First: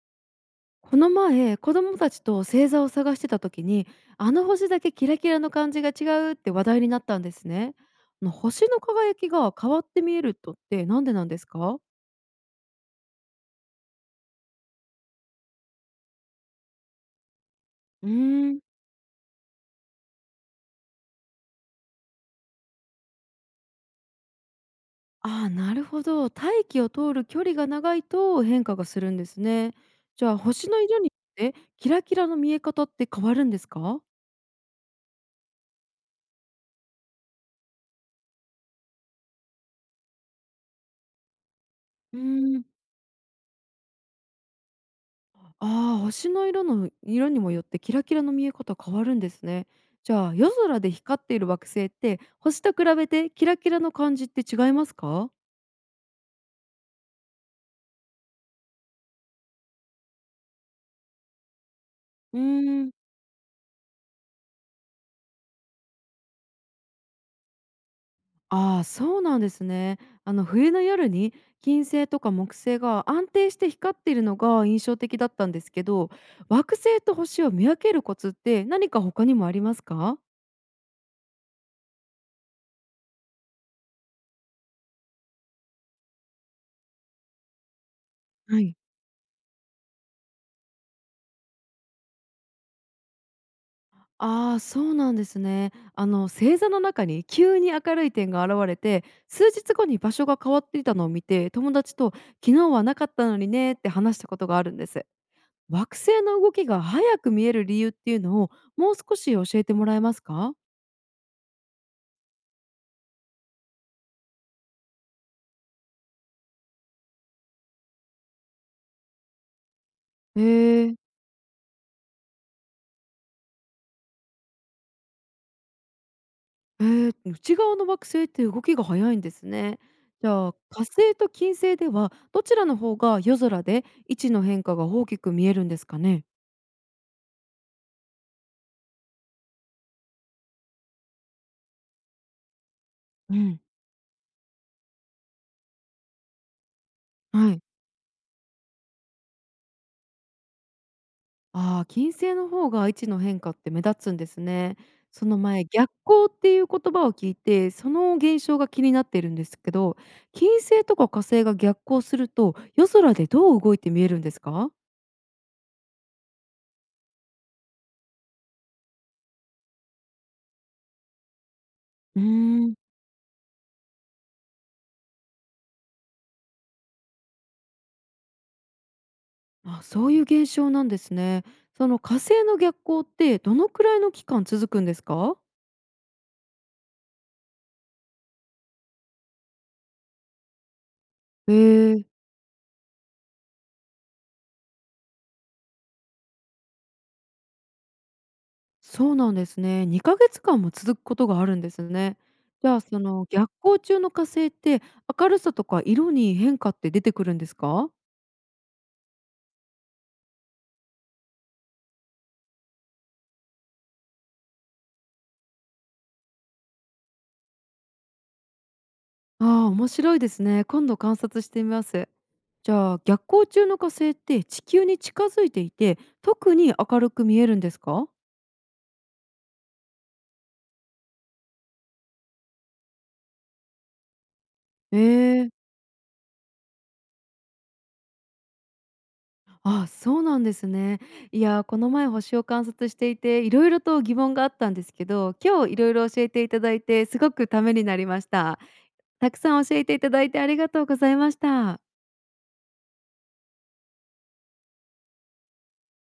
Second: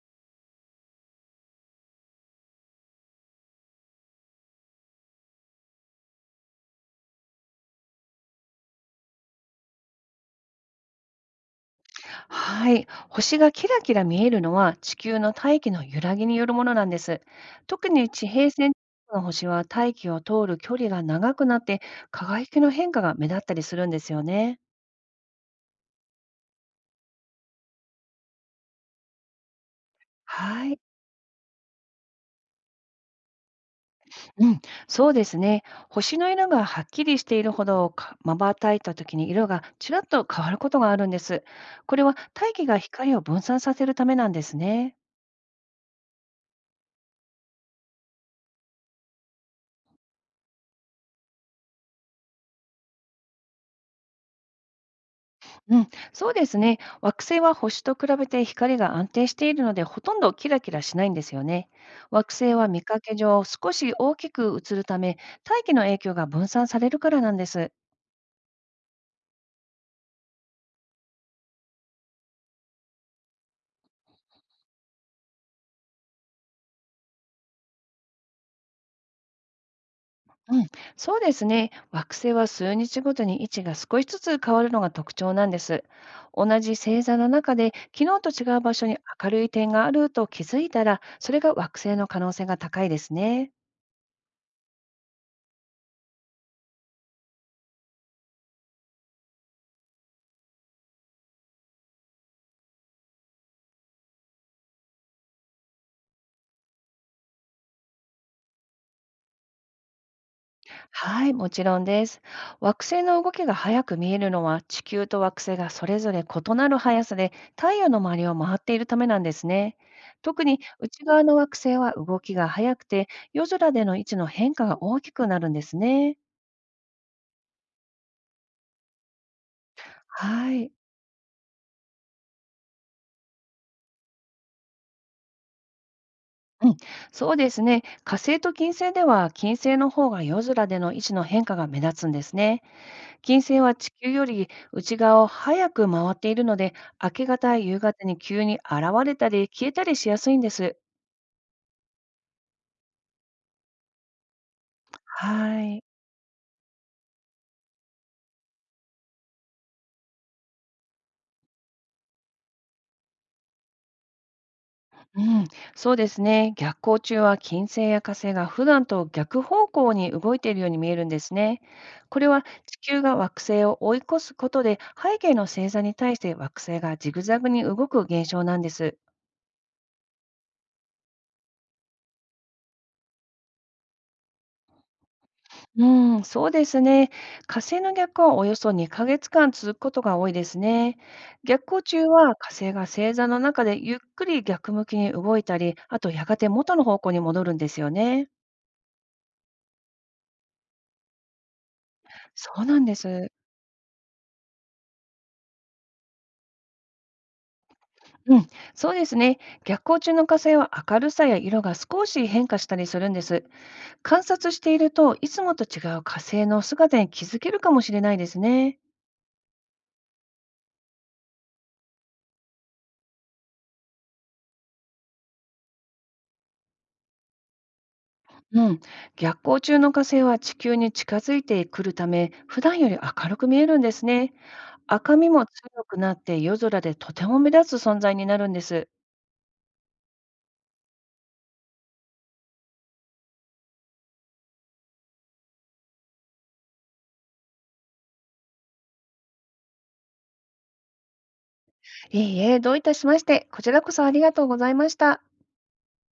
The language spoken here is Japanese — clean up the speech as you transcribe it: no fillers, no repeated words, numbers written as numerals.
この前子供たちと星座を探してた時に、あの星だけキラキラの感じが違うって話題になったんですね。あの星の輝きが変わって見えるとってなんでなんですか？はい、星がキラキラ見えるのは地球の大気の揺らぎによるものなんです。特うにー地平ん、線の星は大気を通る距離が長くなって輝きの変化が目立ったりするんですよね。ああ、ーなるほど、大気を通る距離が長いと変化がするんですね。じゃあは星い、の色によってキラキラの見え方って変わるんですか？うん、そうですね。星の色がはっきりしているほどかまばたいた時に色がちらっと変わることがあるんです。これはう大ーん。気が光を分散させるためなんですね。ああ、星の色の色にもよってキラキラの見え方変わるんですね。じゃあ夜空で光っている惑星って星と比べてキラキラの感じって違いますか？うん、そうですね。惑星は星と比べて光が安定しているので、ほとんどキラキラしないんですよね。惑うー星は見ん、かけ上、少し大きく映るため、大気の影響が分散されるからなんです。ああ、そうなんですね。冬の夜に、金星とか木星が安定して光っているのが印象的だったんですけど、惑星と星を見分けるコツって何か他にもありますか？うん、そうですね。惑星は数日ごとに位置が少しずつ変わるのが特徴なんです。同じ星座の中で、昨日と違うは場い。所に明るい点があると気づいたら、それが惑星の可能性が高いですね。ああ、そうなんですね。星座の中に急に明るい点が現れて、数日後に場所が変わっていたのを見て、友達と、昨日はなかったのにねって話したことがあるんです。惑星の動きが早く見える理由っていうのを、もう少し教えてもらえますか？はい、もちろんです。惑星の動きが速く見えるのは地球と惑星がそれぞれ異なる速さで太陽の周りを回っているためなんですね。特にへえ、内側の惑星は動きが速くて夜空での位置の変化が大きくなるんですね。内側の惑星って動きが早いんですね。じゃはあい。火星と金星ではどちらの方が夜空で位置の変化が大きく見えるんですかね？うん、そうですね。火星と金星では金星の方が夜空での位置の変化が目立つんですね。う金星ん、は地球より内側を早く回っているので、明け方はやい。夕方に急に現れたり消えたりしやすいんです。ああ、金星の方が位置の変化って目立つんですね。そのは前、い。逆光っていう言葉を聞いて、その現象が気になっているんですけど、金星とか火星が逆光すると、夜空でどう動いて見えるんですか？うん、そうですね。逆行中は金星や火星が普段と逆方向に動いているように見えるんですね。こうれはーん、地球が惑星を追い越すことで背景の星座に対して惑星がジグザグに動く現象なんです。あ、そういう現象なんですね。その火星の逆光ってどのくらいの期間続くんですか？うん、そうですね。火星の逆はおよそ2ヶ月間続くことが多いですね。へ逆行中え、は火星が星座の中でゆっくり逆向きに動いたり、あとやがて元の方向に戻るんですよね。そうなんですね。2か月間も続くことがあるんですね。そうじゃなあ、んでそのす。逆光中の火星って明るさとか色に変化って出てくるんですか？うん、そうですね。逆行中の火星は明るさや色が少し変化したりするんです。観察していると、いつもと違う火星の姿に気づけるかもしれないですね。ああ、面白いですね。今度観察してみます。じゃあ、逆光中の火星って地球に近づいていて、特に明るく見えるんですか？うん、逆光中の火星は地球に近づいてくるため、普段より明るく見えるんですね。え赤みもえ、強くなって夜空でとても目立つ存在になるんです。ああ、そうなんですね。いやー、この前星を観察していて、いろいろと疑問があったんですけど、今日いろいろ教えていただいて、すごくためになりました。たくさん教えていただいてありがとうございました。いいえ、どういたしまして、こちらこそありがとうございました。